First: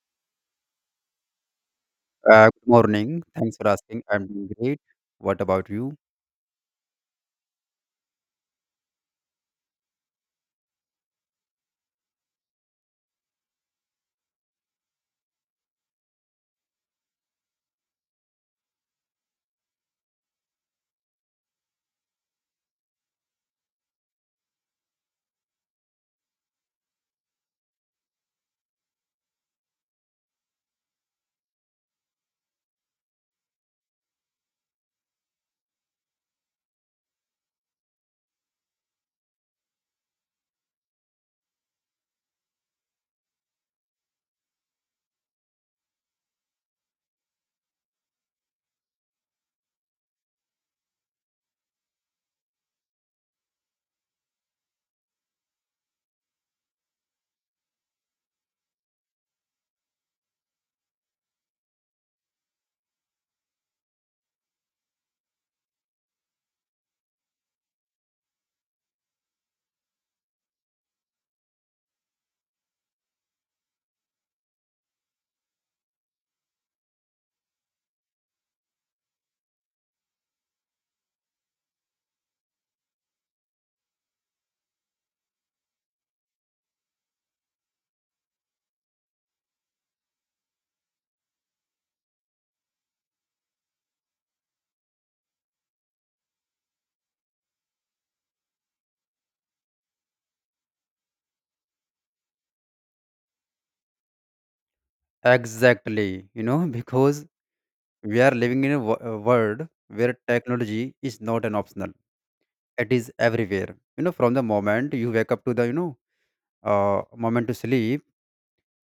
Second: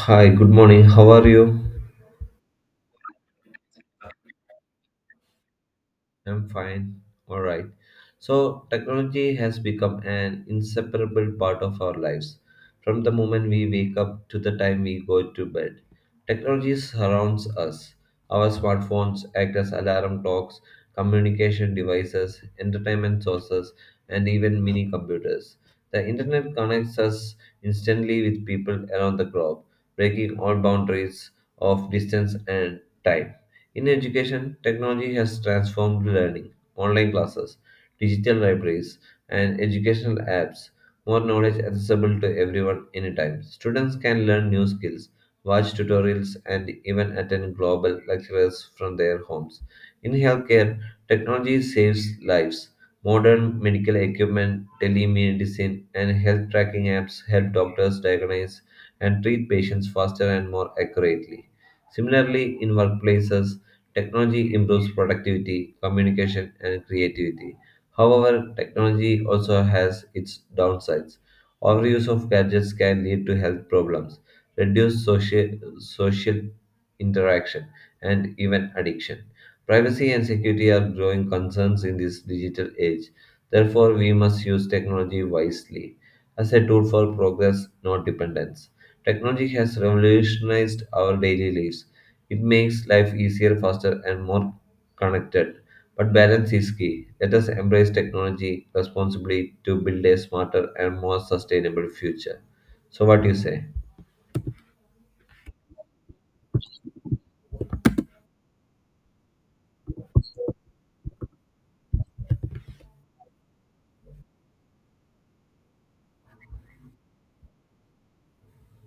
Hi, good morning. How are you? Good morning. Thanks for asking. I'm doing great. What about you? I'm fine. All right. So, technology has become an inseparable part of our lives. From the moment we wake up to the time we go to bed, technology surrounds us. Our smartphones act as alarm clocks, communication devices, entertainment sources, and even mini computers. The internet connects us instantly with people around the globe, breaking all boundaries of distance and time. In education, technology has transformed learning. Online classes, digital libraries, and educational apps more knowledge accessible to everyone anytime. Students can learn new skills, watch tutorials, and even attend global lectures from their homes. In healthcare, technology saves lives. Modern medical equipment, telemedicine, and health tracking apps help doctors diagnose and treat patients faster and more accurately. Similarly, in workplaces, technology improves productivity, communication, and creativity. However, technology also has its downsides. Overuse of gadgets can lead to health problems, reduced social interaction, and even addiction. Privacy and security are growing concerns in this digital age. Therefore, we must use technology wisely as a tool for progress, not dependence. Technology has revolutionized our daily lives. It makes life easier, faster, and more connected. But balance is key. Let us embrace technology responsibly to build a smarter and more sustainable future. So, what do you say? Exactly. Because we are living in a a world where technology is not an optional. It is everywhere. From the moment you wake up to the moment to sleep,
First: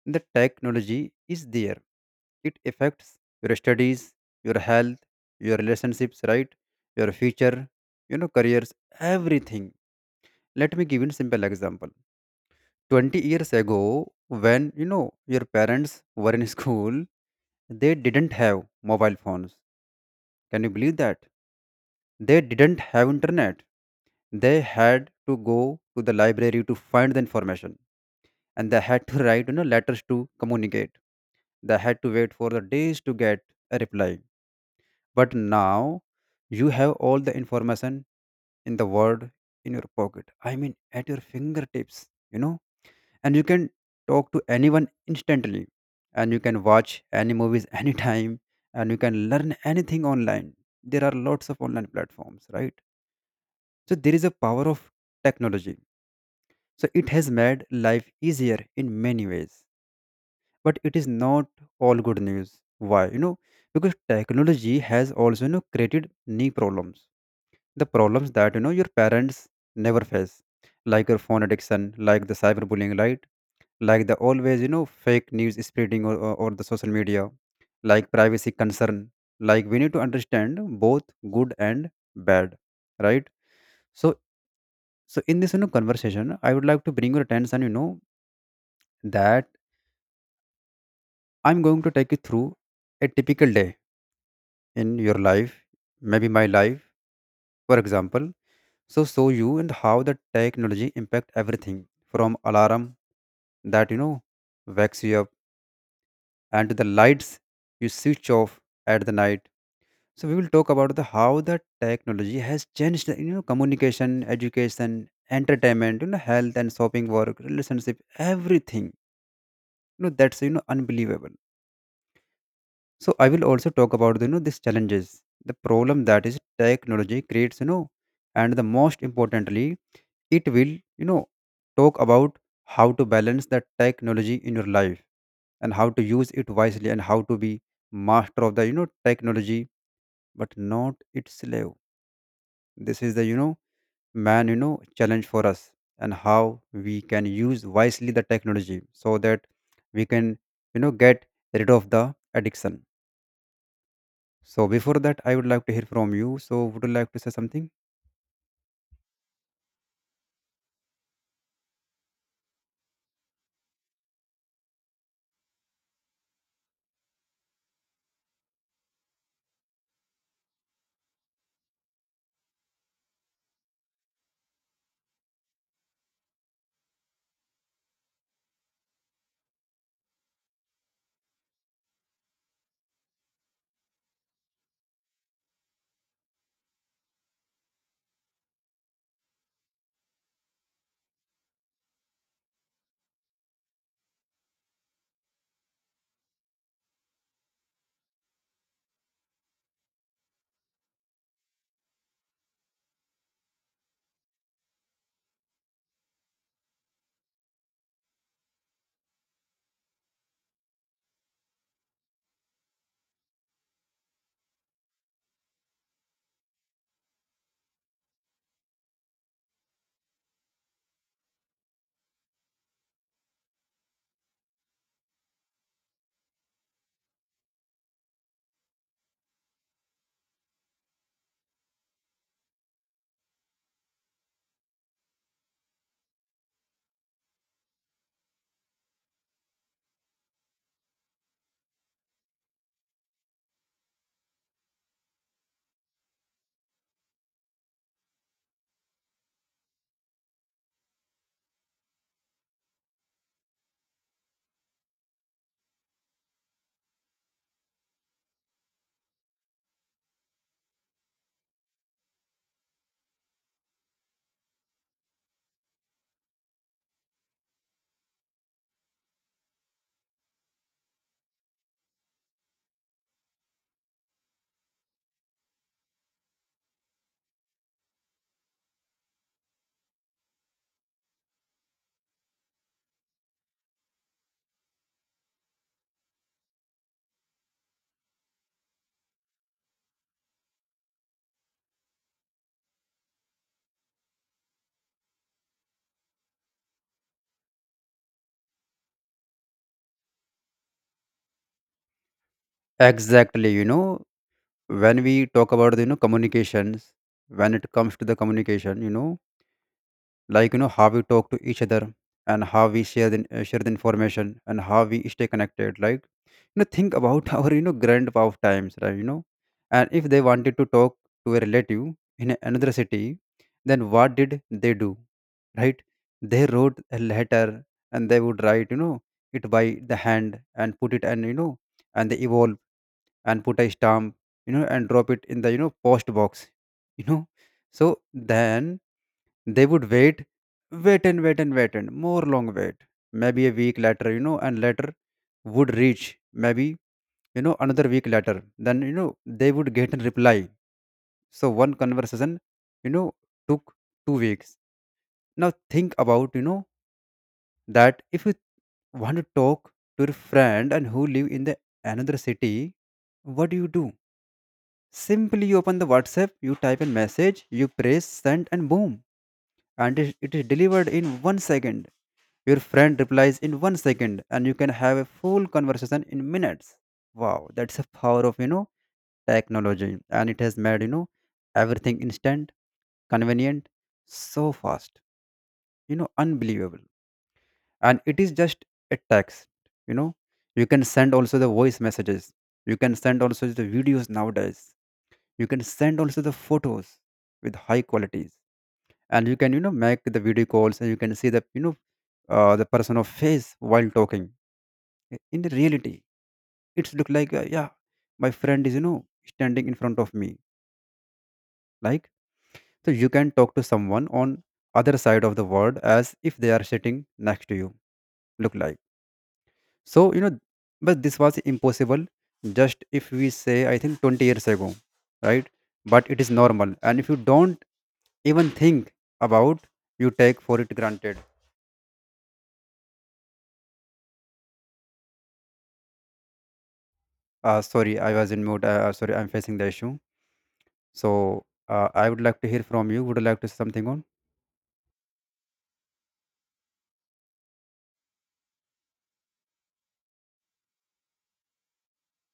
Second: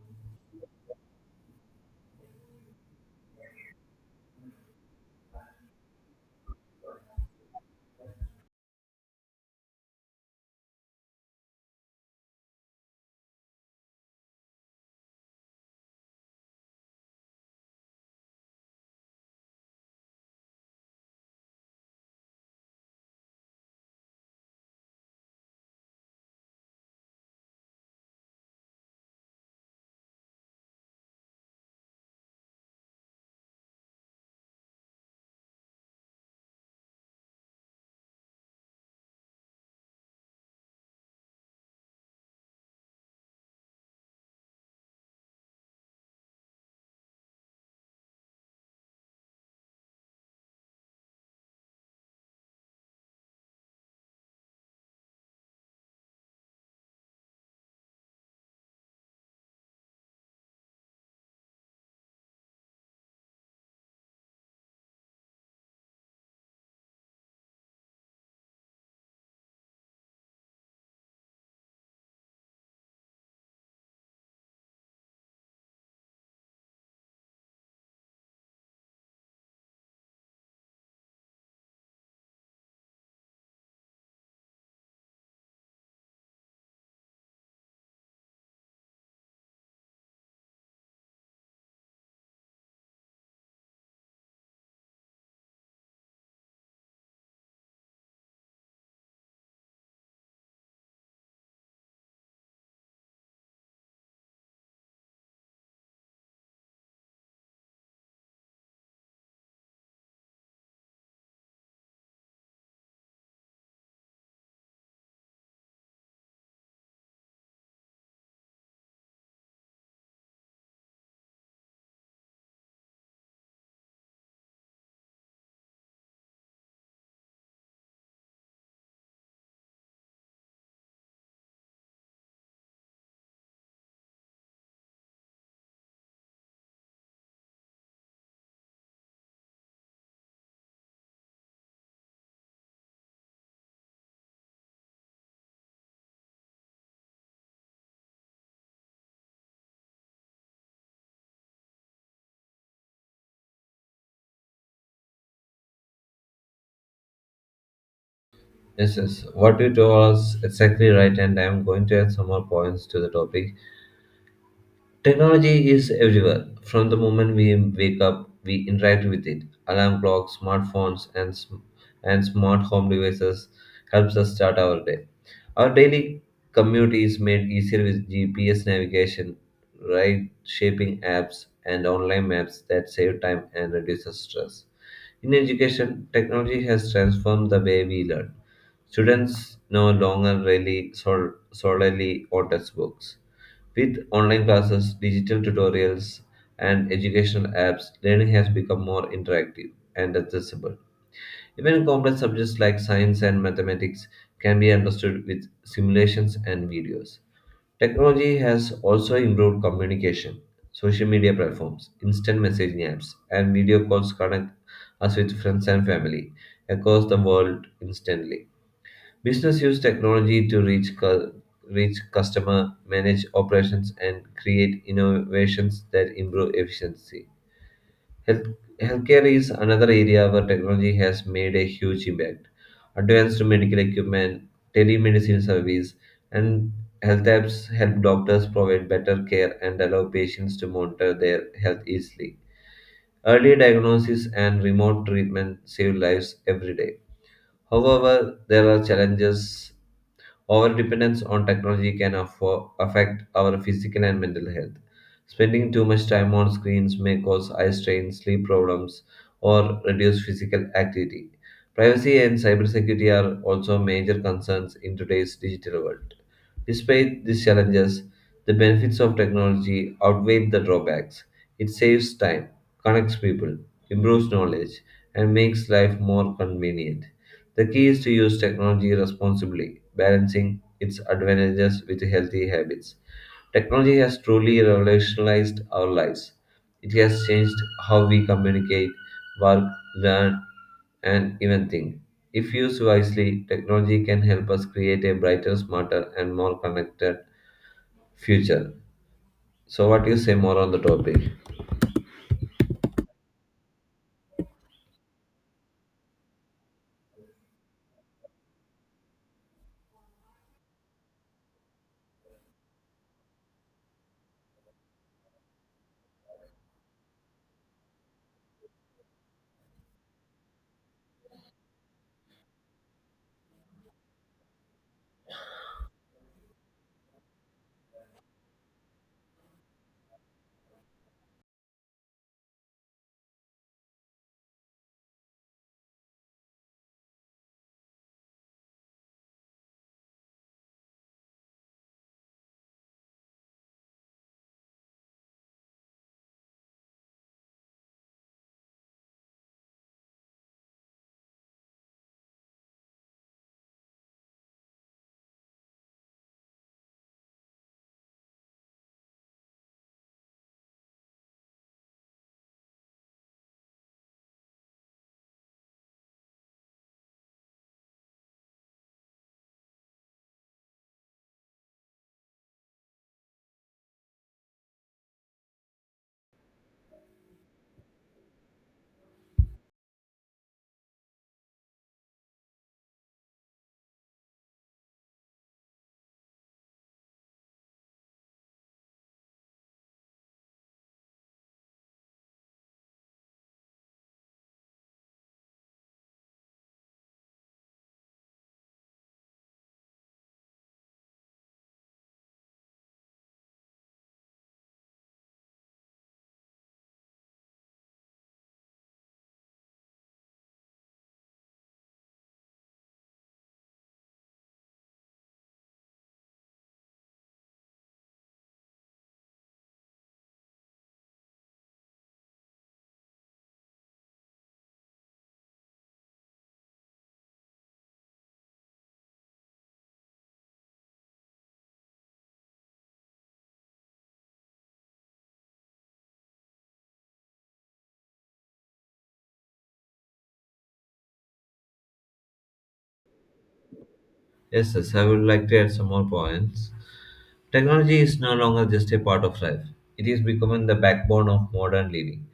the technology is there. It affects your studies, your health, your relationships, right? Your future, careers, everything. Let me give you a simple example 20 years ago when your parents were in school, they didn't have mobile phones. Can you believe that? They didn't have internet. They had to go to the library to find the information, and they had to write letters to communicate. They had to wait for the days to get a reply. But now you have all the information in the world in your pocket. I mean, at your fingertips you know and you can talk to anyone instantly, and you can watch any movies anytime, and you can learn anything online. There are lots of online platforms, right? So there is a power of technology. So it has made life easier in many ways. But it is not all good news. Why? Because technology has also created new problems, the problems that your parents never face. Like your phone addiction, like the cyberbullying, right? Like the always fake news spreading, or the social media, like privacy concern. Like we need to understand both good and bad, right? So so in this conversation, I would like to bring your attention, that I'm going to take you through a typical day in your life, maybe my life, for example. So show you and how the technology impact everything, from alarm that wakes you up and to the lights you switch off at the night. So we will talk about the how the technology has changed the communication, education, entertainment, health and shopping, work, relationship, everything. That's unbelievable. So I will also talk about these challenges, the problem that is technology creates, and the most importantly, it will talk about how to balance the technology in your life, and how to use it wisely, and how to be master of the technology but not its slave. This is the, man, challenge for us, and how we can use wisely the technology so that we can, get rid of the addiction. So before that, I would like to hear from you. So would you like to say something? Yes, yes. What you told us exactly right, and I'm going to add some more points to the topic. Technology is everywhere. From the moment we wake up, we interact with it. Alarm clocks, smartphones, and and smart home devices helps us start our day. Our daily commute is made easier with GPS navigation, ride shaping apps, and online maps that save time and reduces stress. In education, technology has transformed the way we learn. Students no longer rely sol- solely on textbooks. With online classes, digital tutorials, and educational apps, learning has become more interactive and accessible. Even complex subjects like science and mathematics can be understood with simulations and videos. Technology has also improved communication. Social media platforms, instant messaging apps, and video calls connect us with friends and family across the world instantly. Business use technology to reach customer, manage operations, and create innovations that improve efficiency. Health, Healthcare is another area where technology has made a huge impact. Advanced medical equipment, telemedicine service, and health apps help doctors provide better care and allow patients to monitor their health easily. Early diagnosis and remote treatment save lives every day. However, there are challenges. Over dependence on technology can affect our physical and mental health. Spending too much time on screens may cause eye strain, sleep problems, or reduce physical activity. Privacy and cybersecurity are also major concerns in today's digital world. Despite these challenges, the benefits of technology outweigh the drawbacks. It saves time, connects people, improves knowledge, and makes life more convenient. The key is to use technology responsibly, balancing its advantages with healthy habits. Technology has truly revolutionized our lives. It has changed how we communicate, work, learn, and even think. If used wisely, technology can help us create a brighter, smarter, and more connected future. So, what do you say more on the topic? Exactly. When we talk about the communications, when it comes to the communication, like how we talk to each other, and how we share the information, and how we stay connected, like think about our grandpa of times, right? And if they wanted to talk to a relative in another city, then what did they do, right? They wrote a letter, and they would write it by the hand and put it, and and they evolve and put a stamp, and drop it in the post box you know so then they would wait, wait and wait and wait and more long wait. Maybe a week later, and later would reach, maybe another week later. Then they would get a reply. So one conversation, you know, took 2 weeks. Now think about that if you want to talk to your friend, and who live in the another city, what do you do? Simply you open the WhatsApp, you type a message, you press send, and boom, and it is delivered in 1 second. Your friend replies in 1 second, and you can have a full conversation in minutes. Wow, that's the power of technology, and it has made everything instant, convenient, so fast, unbelievable. And it is just a text, you know. You can send also the voice messages. You can send also the videos nowadays. You can send also the photos with high qualities, and you can make the video calls, and you can see the you know the person of face while talking. In the reality it's look like, yeah, my friend is standing in front of me, like. So you can talk to someone on other side of the world as if they are sitting next to you, look like. So but this was impossible, just if we say I think 20 years ago, right? But it is normal, and if you don't even think about, you take for it granted. Sorry, I was in mood. Sorry, I'm facing the issue. So I would like to hear from you. Would you like to say something on? Yes, yes, I would like to add some more points. Technology is no longer just a part of life, it is becoming the backbone of modern living.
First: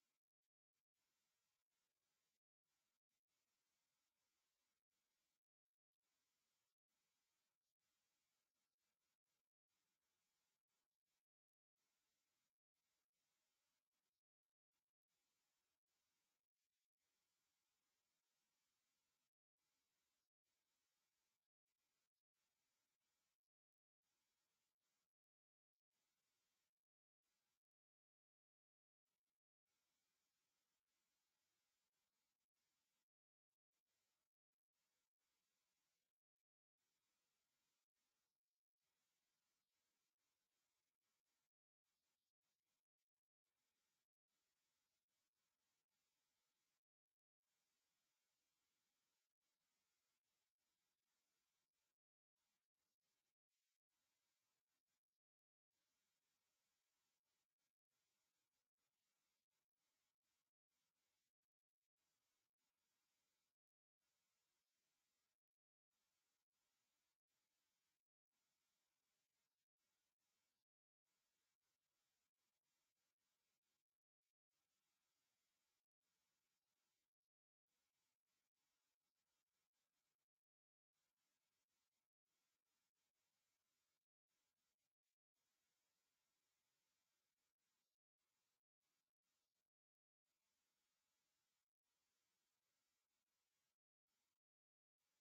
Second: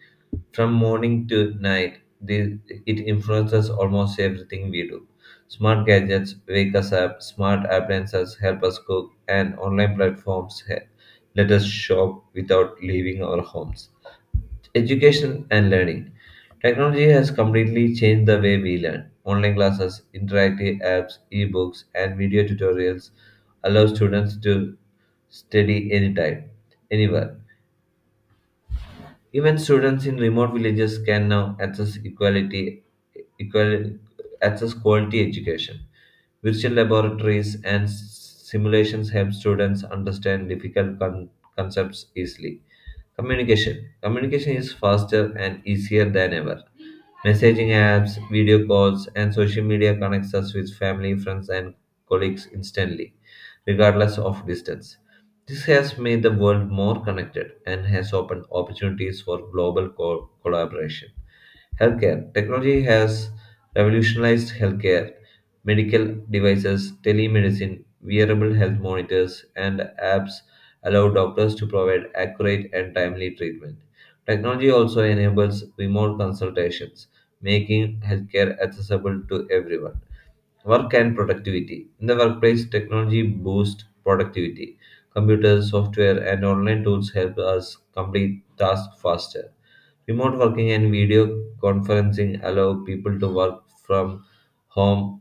From morning to night, it influences almost everything we do. Smart gadgets wake us up, smart appliances help us cook, and online platforms let us shop without leaving our homes. Education and learning. Technology has completely changed the way we learn. Online classes, interactive apps, ebooks, and video tutorials allow students to study anytime, anywhere. Even students in remote villages can now access equal, quality education. Virtual laboratories and simulations help students understand difficult concepts easily. Communication. Communication is faster and easier than ever. Messaging apps, video calls, and social media connects us with family, friends, and colleagues instantly, regardless of distance. This has made the world more connected and has opened opportunities for global collaboration. Healthcare. Technology has revolutionized healthcare. Medical devices, telemedicine, wearable health monitors, and apps allow doctors to provide accurate and timely treatment. Technology also enables remote consultations, making healthcare accessible to everyone. Work and productivity. In the workplace, technology boosts productivity. Computers, software, and online tools help us complete tasks faster. Remote working and video conferencing allow people to work from home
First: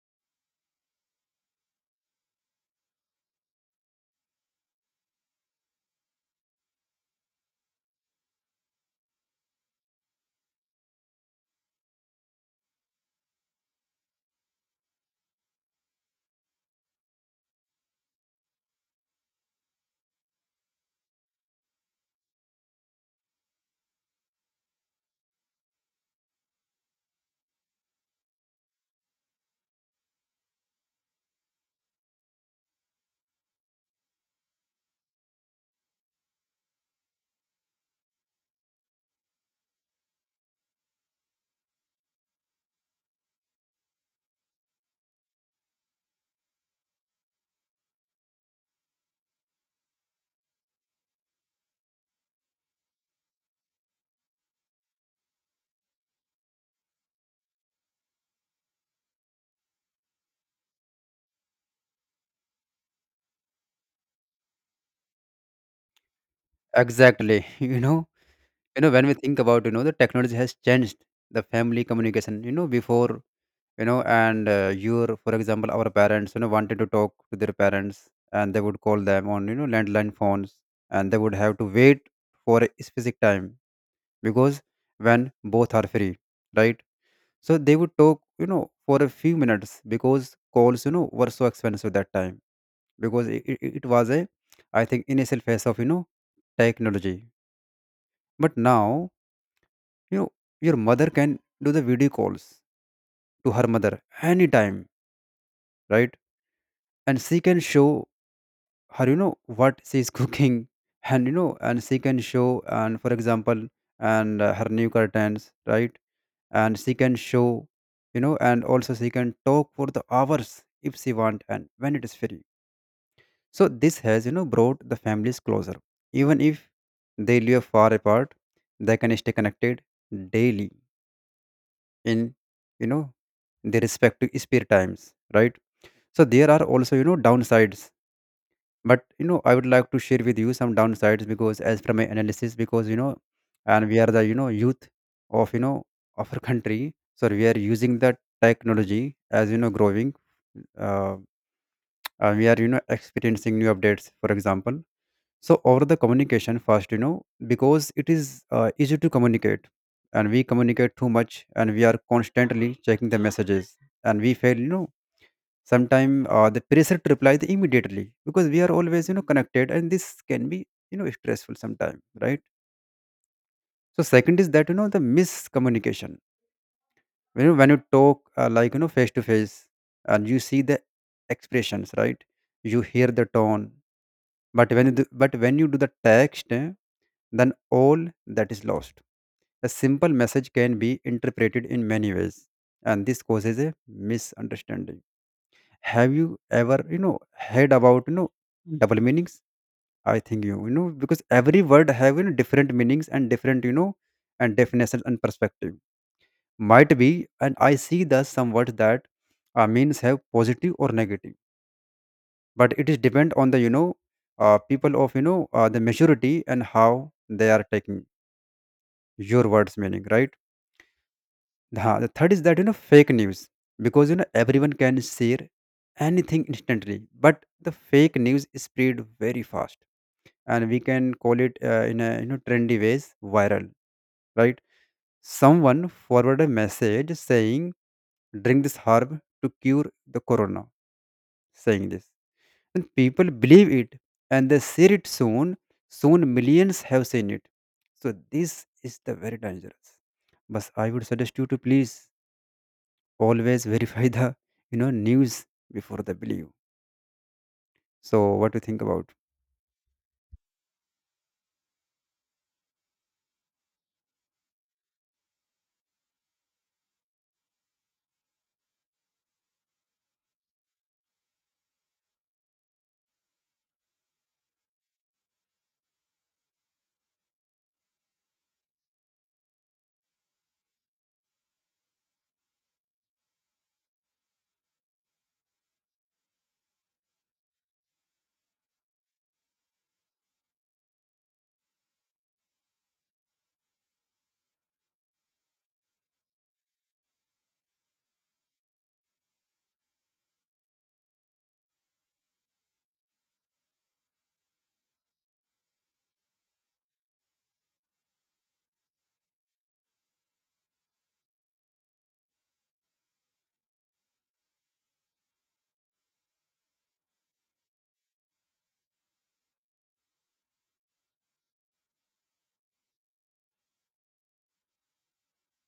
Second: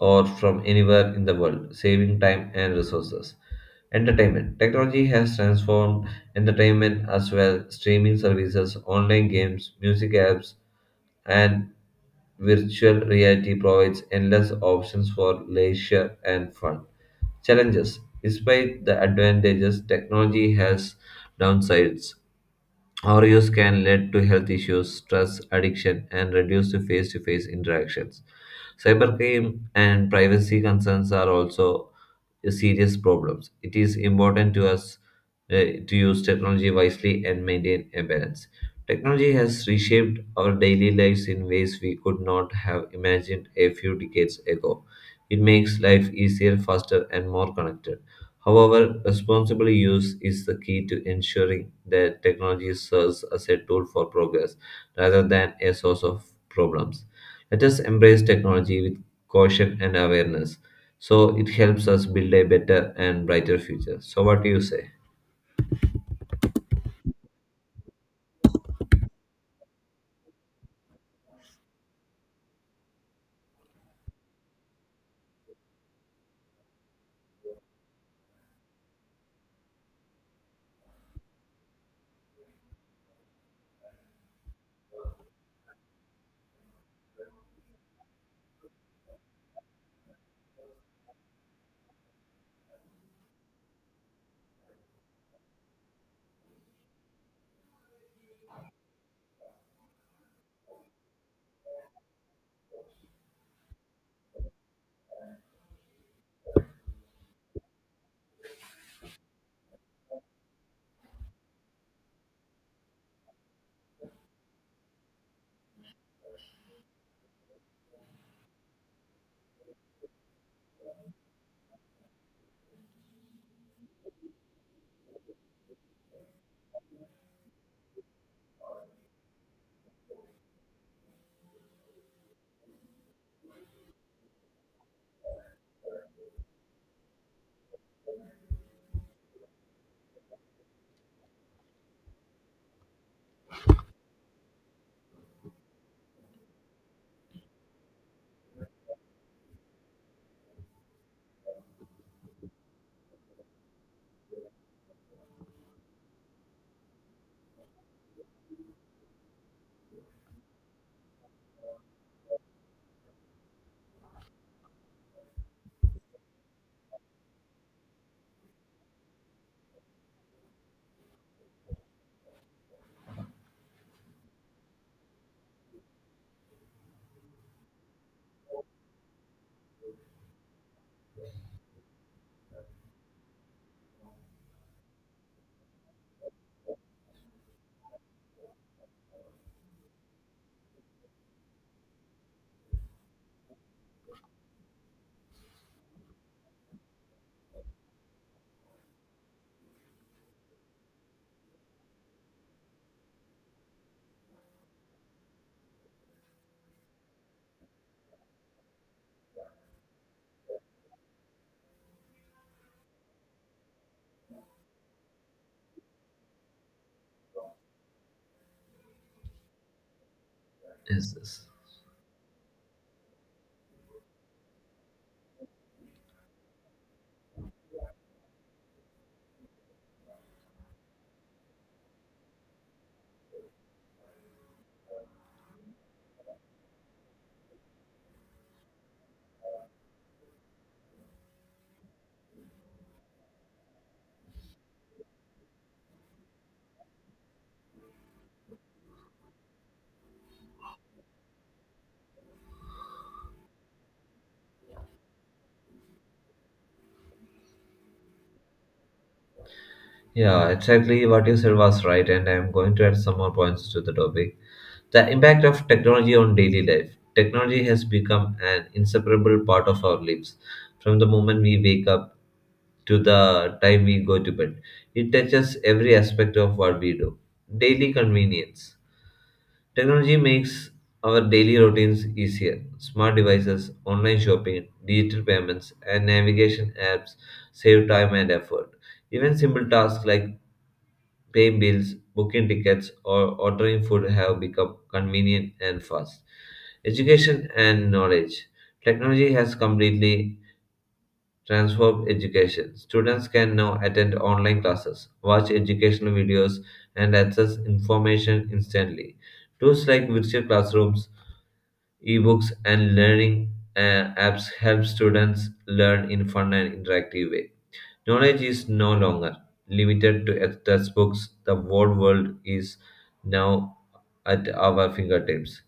or from anywhere in the world, saving time and resources. Entertainment. Technology has transformed entertainment as well. Streaming services, online games, music apps, and virtual reality provides endless options for leisure and fun. Challenges. Despite the advantages, technology has downsides. Overuse can lead to health issues, stress, addiction, and reduced face to face interactions. Cybercrime and privacy concerns are also serious problems. It is important to us to use technology wisely and maintain a balance. Technology has reshaped our daily lives in ways we could not have imagined a few decades ago. It makes life easier, faster, and more connected. However, responsible use is the key to ensuring that technology serves as a tool for progress rather than a source of problems. Let us embrace technology with caution and awareness so it helps us build a better and brighter future. So, what do you say? Exactly. When we think about, the technology has changed the family communication, before, and for example, our parents, wanted to talk to their parents, and they would call them on, landline phones, and they would have to wait for a specific time, because when both are free, right? So they would talk, for a few minutes, because calls, were so expensive that time, because it was a, I think, initial phase of, technology. But now, you know your mother can do the video calls to her mother anytime, right? And she can show her what she is cooking, and and she can show, and for example, and her new curtains, right? And she can show, and also she can talk for the hours if she want and when it is free. So this has brought the families closer. Even if they live far apart, they can stay connected daily in you know their respective spare times, right? So there are also downsides, but I would like to share with you some downsides, because as from my analysis, because and we are the youth of of our country. So we are using the technology as growing, uh, and we are experiencing new updates, for example. So over the communication first, because it is easy to communicate, and we communicate too much, and we are constantly checking the messages, and we fail sometimes the pressure to reply the immediately, because we are always connected, and this can be stressful sometimes, right? So second is that the miscommunication. When you talk, like face to face, and you see the expressions, right? You hear the tone, but when you do the text, then all that is lost. A simple message can be interpreted in many ways, and this causes a misunderstanding. Have you ever heard about double meanings? I think because every word have, different meanings and different, and definitions and perspective. Might be, and I see that some words that means have positive or negative, but it is depend on the people of the majority, and how they are taking your words meaning, right? Yes, yes. The third is that fake news, because everyone can share anything instantly, but the fake news is spread very fast, and we can call it, in a trendy ways, viral, right? Someone forwarded a message saying drink this herb to cure the corona, saying this, and people believe it and they share it soon. Soon millions have seen it, so this is the very dangerous. But I would suggest you to please always verify the, news before they believe. So what do you think about? Yeah, exactly what you said was right, and I'm going to add some more points to the topic. The impact of technology on daily life. Technology has become an inseparable part of our lives. From the moment we wake up to the time we go to bed, it touches every aspect of what we do. Daily convenience. Technology makes our daily routines easier. Smart devices, online shopping, digital payments, and navigation apps save time and effort. Even simple tasks like paying bills, booking tickets, or ordering food have become convenient and fast. Education and knowledge. Technology has completely transformed education. Students can now attend online classes, watch educational videos, and access information instantly. Tools like virtual classrooms, ebooks, and learning apps help students learn in fun and interactive way. Knowledge is no longer limited to textbooks, the whole world is now at our fingertips.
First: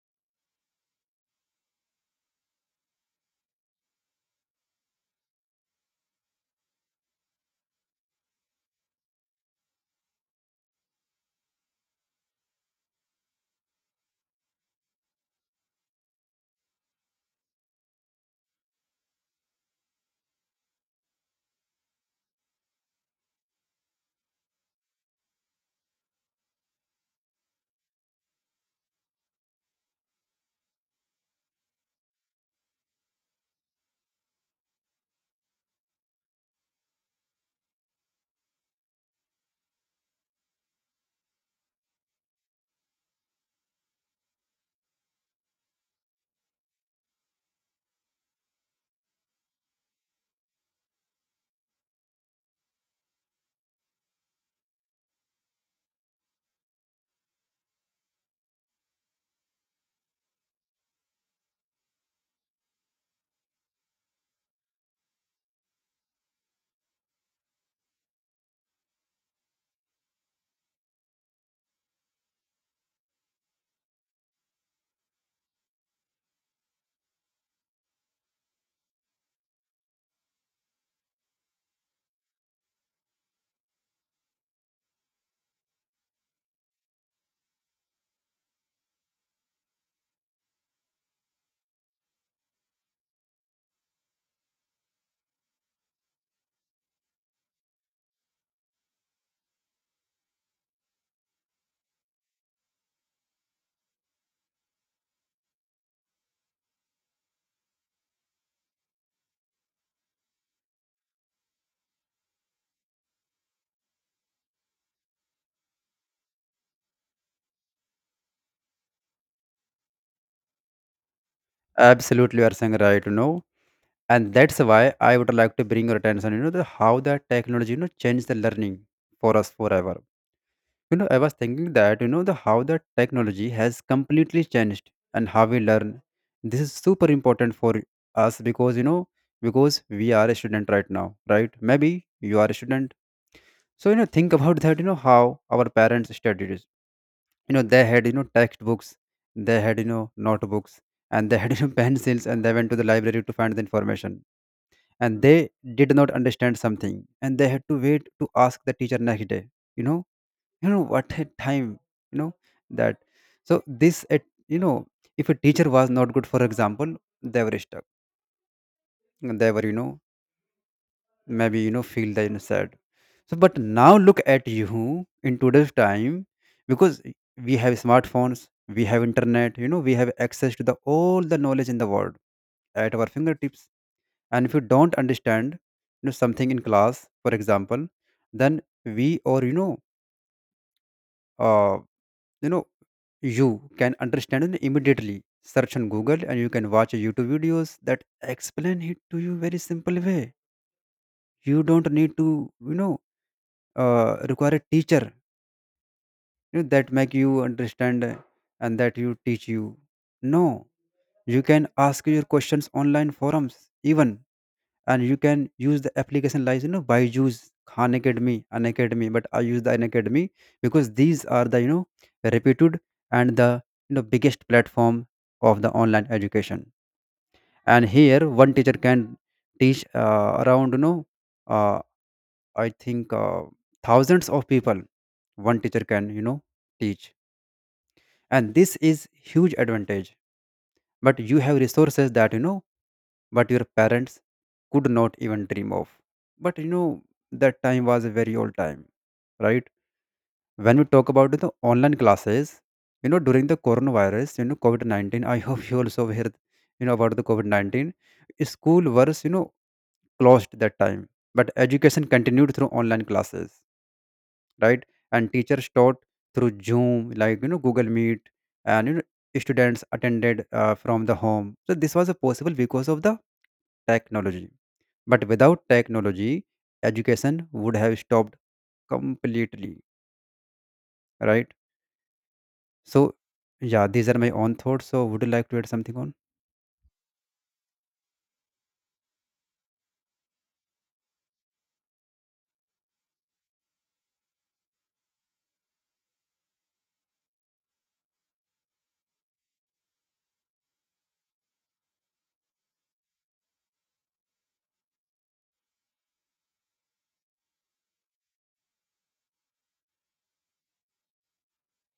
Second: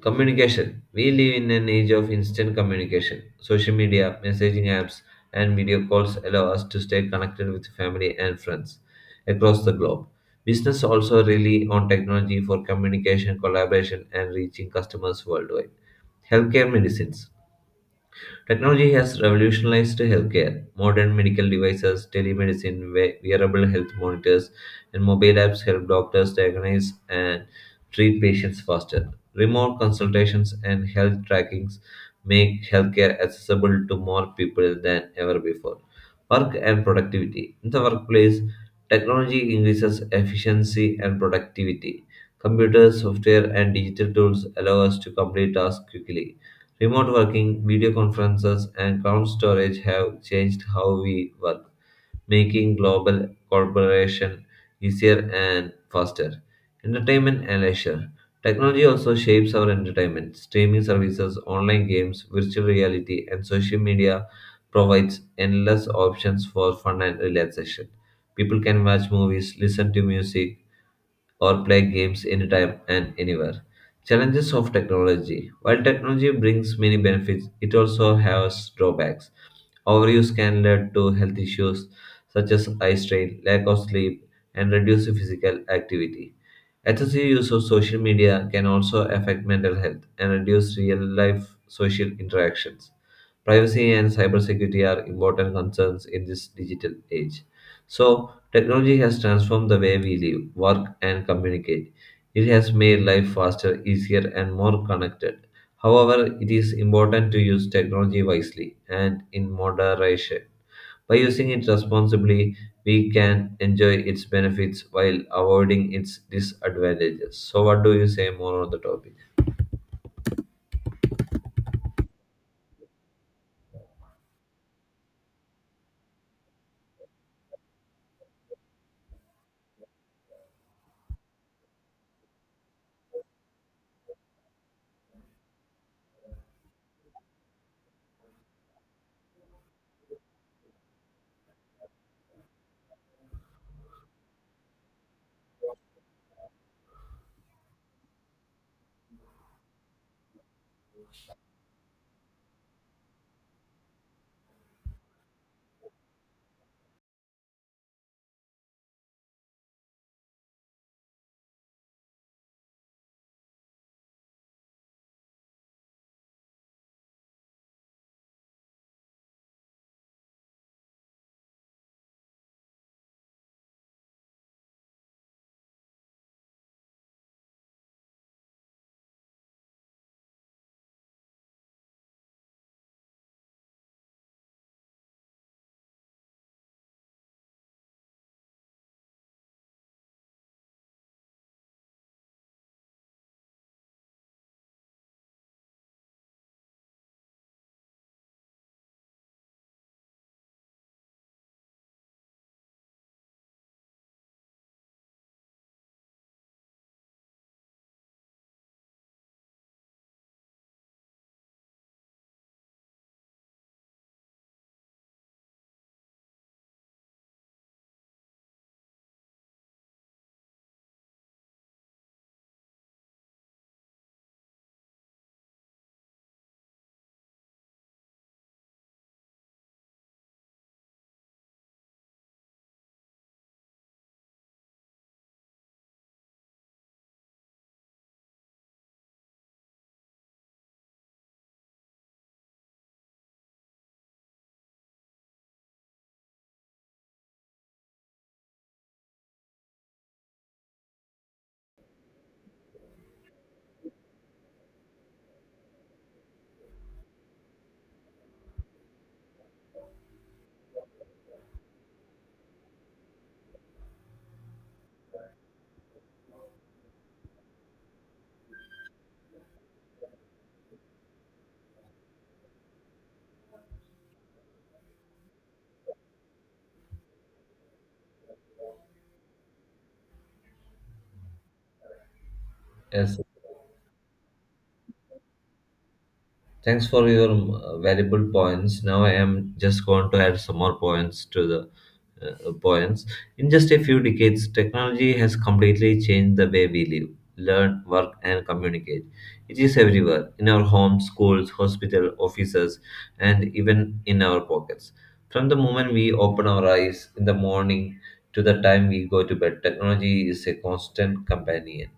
Communication. We live in an age of instant communication. Social media, messaging apps, and video calls allow us to stay connected with family and friends across the globe. Business also rely on technology for communication, collaboration, and reaching customers worldwide. Healthcare medicines. Technology has revolutionized healthcare. Modern medical devices, telemedicine, wearable health monitors, and mobile apps help doctors diagnose and treat patients faster. Remote consultations and health trackings make healthcare accessible to more people than ever before. Work and productivity. In the workplace, technology increases efficiency and productivity. Computers, software, and digital tools allow us to complete tasks quickly. Remote working, video conferences, and cloud storage have changed how we work, making global collaboration easier and faster. Entertainment and leisure. Technology also shapes our entertainment. Streaming services, online games, virtual reality, and social media provides endless options for fun and relaxation. People can watch movies, listen to music, or play games anytime and anywhere. Challenges of technology. While technology brings many benefits, it also has drawbacks. Overuse can lead to health issues such as eye strain, lack of sleep, and reduced physical activity. Excessive use of social media can also affect mental health and reduce real life social interactions. Privacy and cybersecurity are important concerns in this digital age. So, technology has transformed the way we live, work, and communicate. It has made life faster, easier, and more connected. However, it is important to use technology wisely and in moderation. By using it responsibly, we can enjoy its benefits while avoiding its disadvantages. So, what do you say more on the topic? Absolutely, you are saying right. And that's why I would like to bring your attention, the how the technology, changed the learning for us forever. I was thinking that, the how the technology has completely changed and how we learn. This is super important for us, because we are a student right now, right? Maybe you are a student. So, think about that, how our parents studied. You know they had textbooks, they had notebooks, and they had pencils, and they went to the library to find the information. And they did not understand something, and they had to wait to ask the teacher next day. you know what a time. You know that so this at you know If a teacher was not good, for example, they were stuck. And they were maybe feel that you sad. So but now look at you in today's time, because we have smartphones, we have internet. We have access to the all the knowledge in the world at our fingertips. And if you don't understand something in class, for example, then we or uh, you know you can understand it immediately, search on Google, and you can watch YouTube videos that explain it to you very simple way. You don't need to require a teacher, that make you understand, and that you teach you. No. You can ask your questions online forums even. And you can use the application like Byju's, Khan Academy, an academy. But I use the an academy because these are the reputed and the biggest platform of the online education. And here one teacher can teach, around, you know uh, I think thousands of people. One teacher can teach. And this is huge advantage, but you have resources that, but your parents could not even dream of. But that time was a very old time, right? When we talk about the online classes, during the coronavirus, COVID-19, I hope you also heard about the COVID-19. School was closed that time, but education continued through online classes, right? And teachers taught through Zoom, like Google Meet. And students attended from the home. So this was possible because of the technology. But without technology, education would have stopped completely, right? So Yes, yeah, these are my own thoughts. So would you like to add something on? thanks for your valuable points. Now, I am just going to add some more points to the poems. In just a few decades, technology has completely changed the way we live, learn, work, and communicate. It is everywhere in our homes, schools, hospitals, offices, and even in our pockets. From the moment we open our eyes in the morning to the time we go to bed, technology is a constant companion.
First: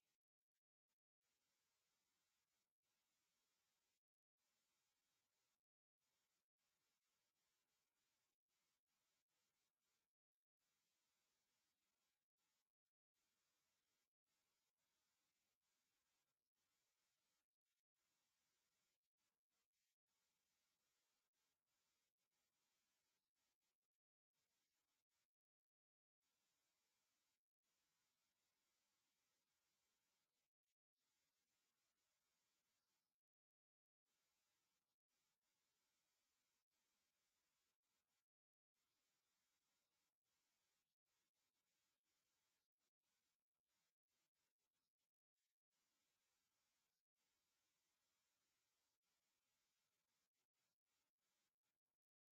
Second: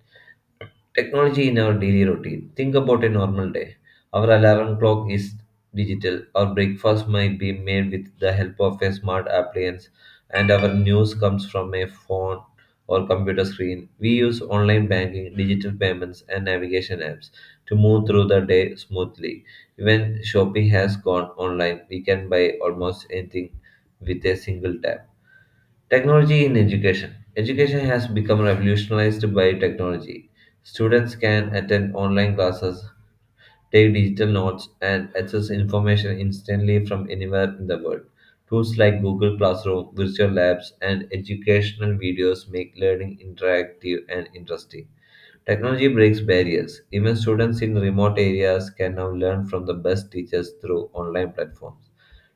Technology in our daily routine. Think about a normal day. Our alarm clock is digital. Our breakfast might be made with the help of a smart appliance, and our news comes from a phone or computer screen. We use online banking, digital payments, and navigation apps to move through the day smoothly. Even Shopee has gone online. We can buy almost anything with a single tap. Technology in education. Education has become revolutionized by technology. Students can attend online classes, take digital notes, and access information instantly from anywhere in the world. Tools like Google Classroom, virtual labs, and educational videos make learning interactive and interesting. Technology breaks barriers. Even students in remote areas can now learn from the best teachers through online platforms.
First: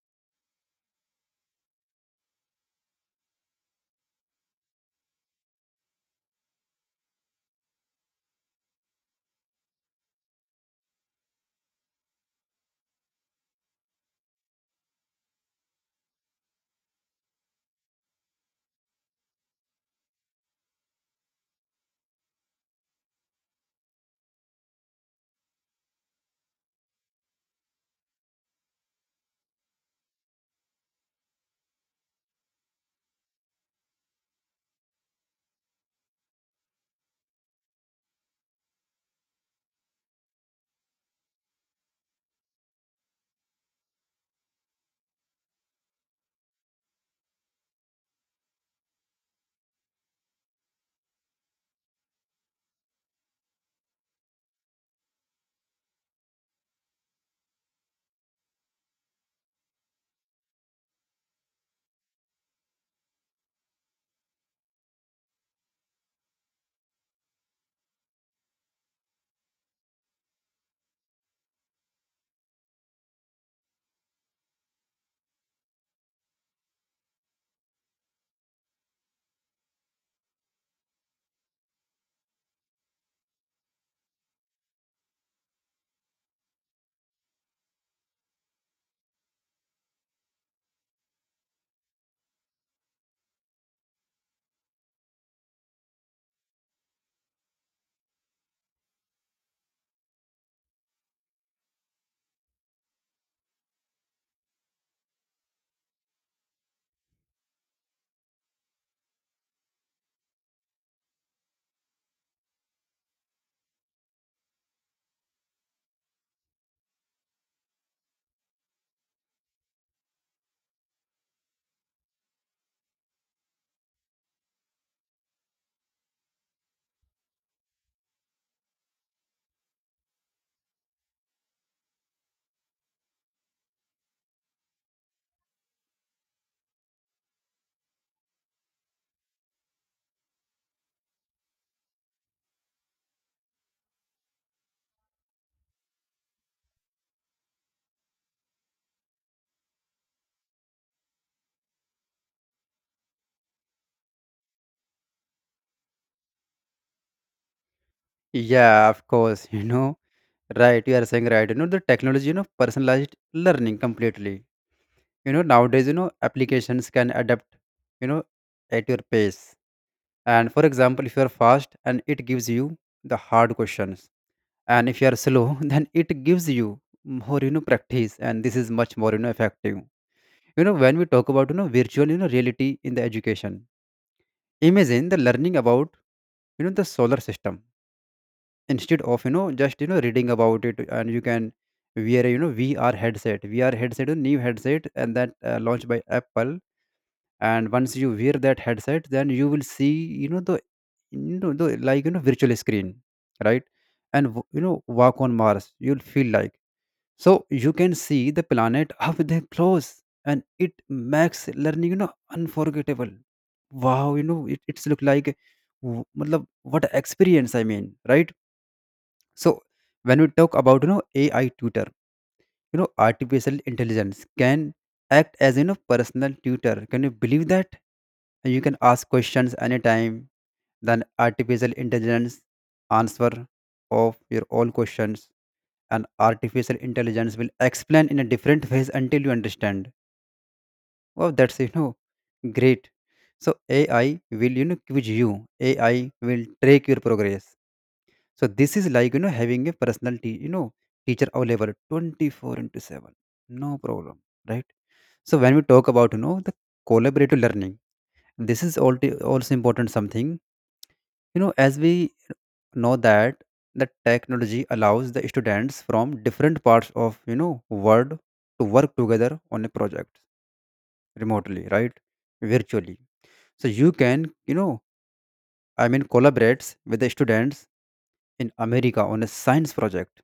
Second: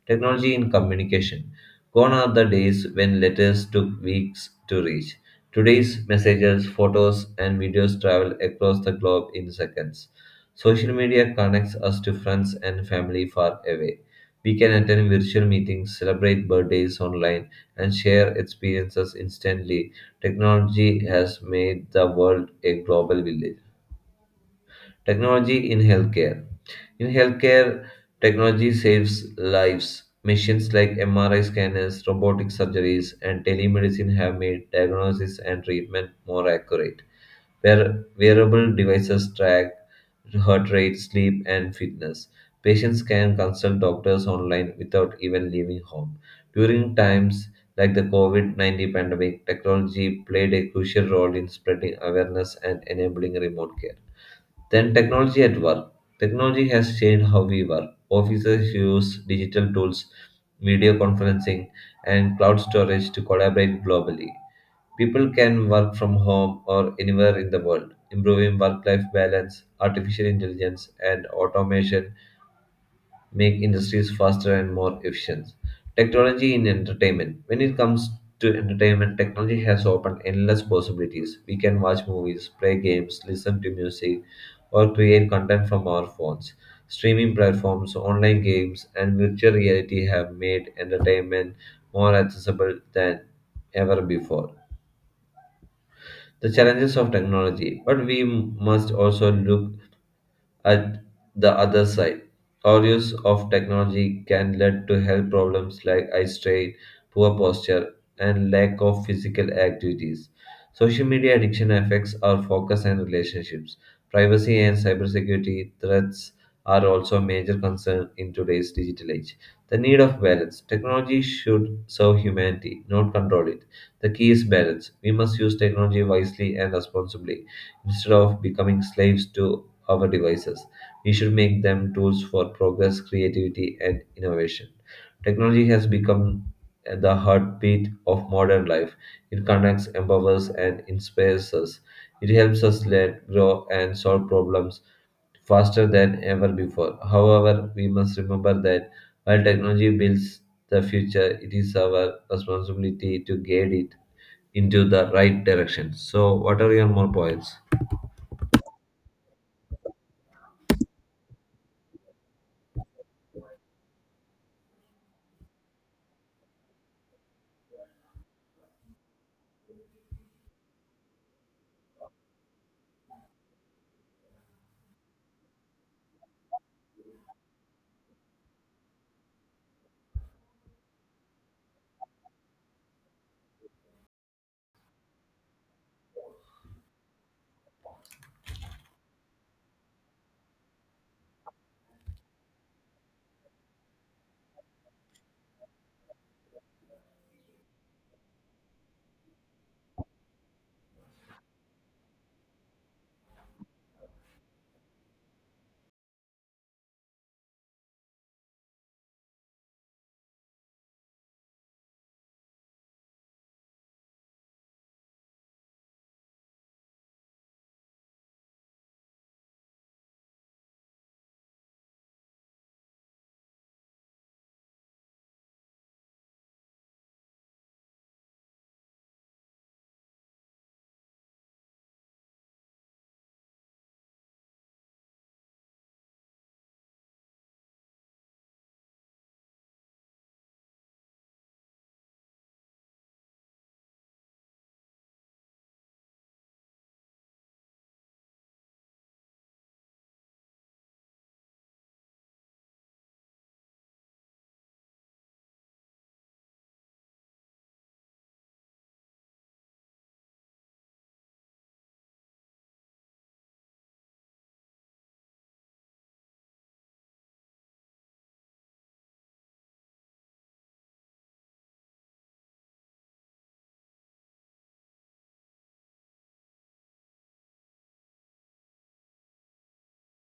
Technology in communication. Gone are the days when letters took weeks to reach. Today's messages, photos, and videos travel across the globe in seconds. Social media connects us to friends and family far away. We can attend virtual meetings, celebrate birthdays online, and share experiences instantly. Technology has made the world a global village. Technology in healthcare. In healthcare, technology saves lives. Machines like MRI scanners, robotic surgeries, and telemedicine have made diagnosis and treatment more accurate. Wearable devices track heart rate, sleep, and fitness. Patients can consult doctors online without even leaving home. During times like the COVID-19 pandemic, technology played a crucial role in spreading awareness and enabling remote care. Then technology at work. Technology has changed how we work. Offices use digital tools, video conferencing, and cloud storage to collaborate globally. People can work from home or anywhere in the world. Improving work life balance, artificial intelligence, and automation make industries faster and more efficient. Technology in entertainment. When it comes to entertainment, technology has opened endless possibilities. We can watch movies, play games, listen to music, or create content from our phones. Streaming platforms, online games, and virtual reality have made entertainment more accessible than ever before. The challenges of technology, but we must also look at the other side, our use of technology can lead to health problems like eye strain, poor posture, and lack of physical activities. Social media addiction affects our focus and relationships. Privacy and cybersecurity threats are also a major concern in today's digital age. The need of balance. Technology should serve humanity, not control it. The key is balance. We must use technology wisely and responsibly instead of becoming slaves to our devices. We should make them tools for progress, creativity, and innovation. Technology has become the heartbeat of modern life. It connects, empowers, and inspires us. It helps us learn, grow, and solve problems faster than ever before. However, we must remember that while technology builds the future, it is our responsibility to guide it into the right direction. So, what are your more points? Yeah, of course, right, you are saying right. The technology, personalized learning completely. Nowadays, applications can adapt you know at your pace. And for example, if you are fast and it gives you the hard questions, and if you are slow, then it gives you more practice, and this is much more effective. When we talk about virtual reality in the education, imagine the learning about the solar system instead of just reading about it, and you can wear a, VR headset, VR headset, a new headset, and that launched by Apple. And once you wear that headset, then you will see the like virtual screen, right? And walk on Mars, you'll feel like. So you can see the planet up there close, and it makes learning unforgettable. Wow, it's look like matlab, what a experience, I mean, right? So when we talk about AI tutor, artificial intelligence can act as personal tutor. Can you believe that? You can ask questions anytime. Then artificial intelligence answer of your all questions, and artificial intelligence will explain in a different ways until you understand. Wow, that's great. So AI will quiz you. AI will track your progress. So this is like having a personal teacher available 24 into 7. No problem, right? So when we talk about the collaborative learning, this is also important something. As we know that the technology allows the students from different parts of world to work together on a project remotely, right, virtually. So you can, I mean collaborates with the students in America on a science project.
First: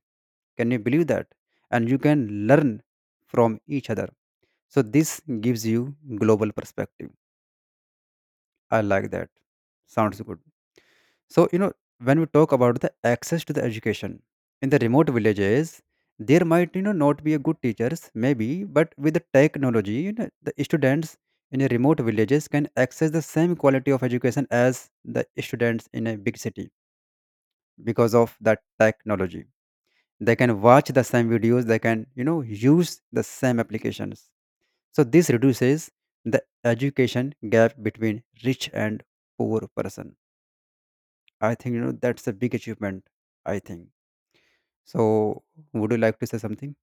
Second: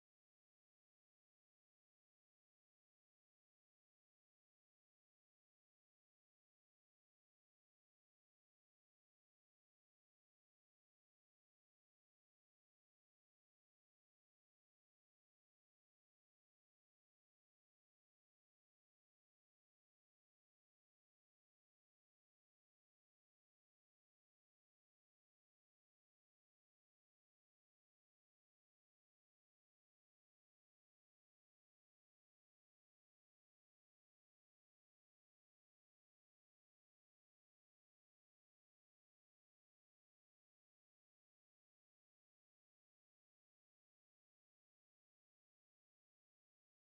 Can you believe that? And you can learn from each other. So this gives you global perspective. I like that. Sounds good. So, when we talk about the access to the education in the remote villages, there might, not be a good teachers, maybe, but with the technology, the students in a remote villages can access the same quality of education as the students in a big city because of that technology. They can watch the same videos, they can, use the same applications. So this reduces the education gap between rich and poor person. I think that's a big achievement. I think so. Would you like to say something?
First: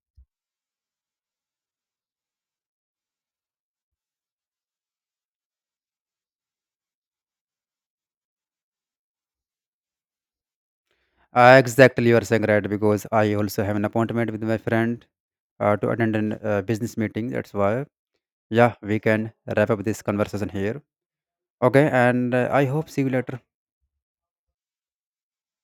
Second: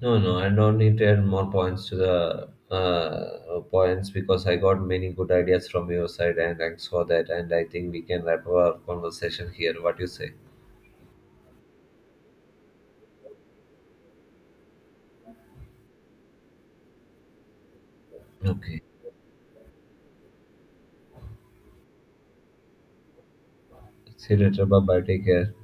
No, no, I don't need to add more points to the points because I got many good ideas from your side, and thanks for that. And I think we can wrap our conversation here. What do you say? Exactly, you are saying right, because I also have an appointment with my friend to attend a business meeting. That's why yeah, Okay. we can wrap up this conversation here. Okay, and I hope see you later. See you later. Bye bye. Take care.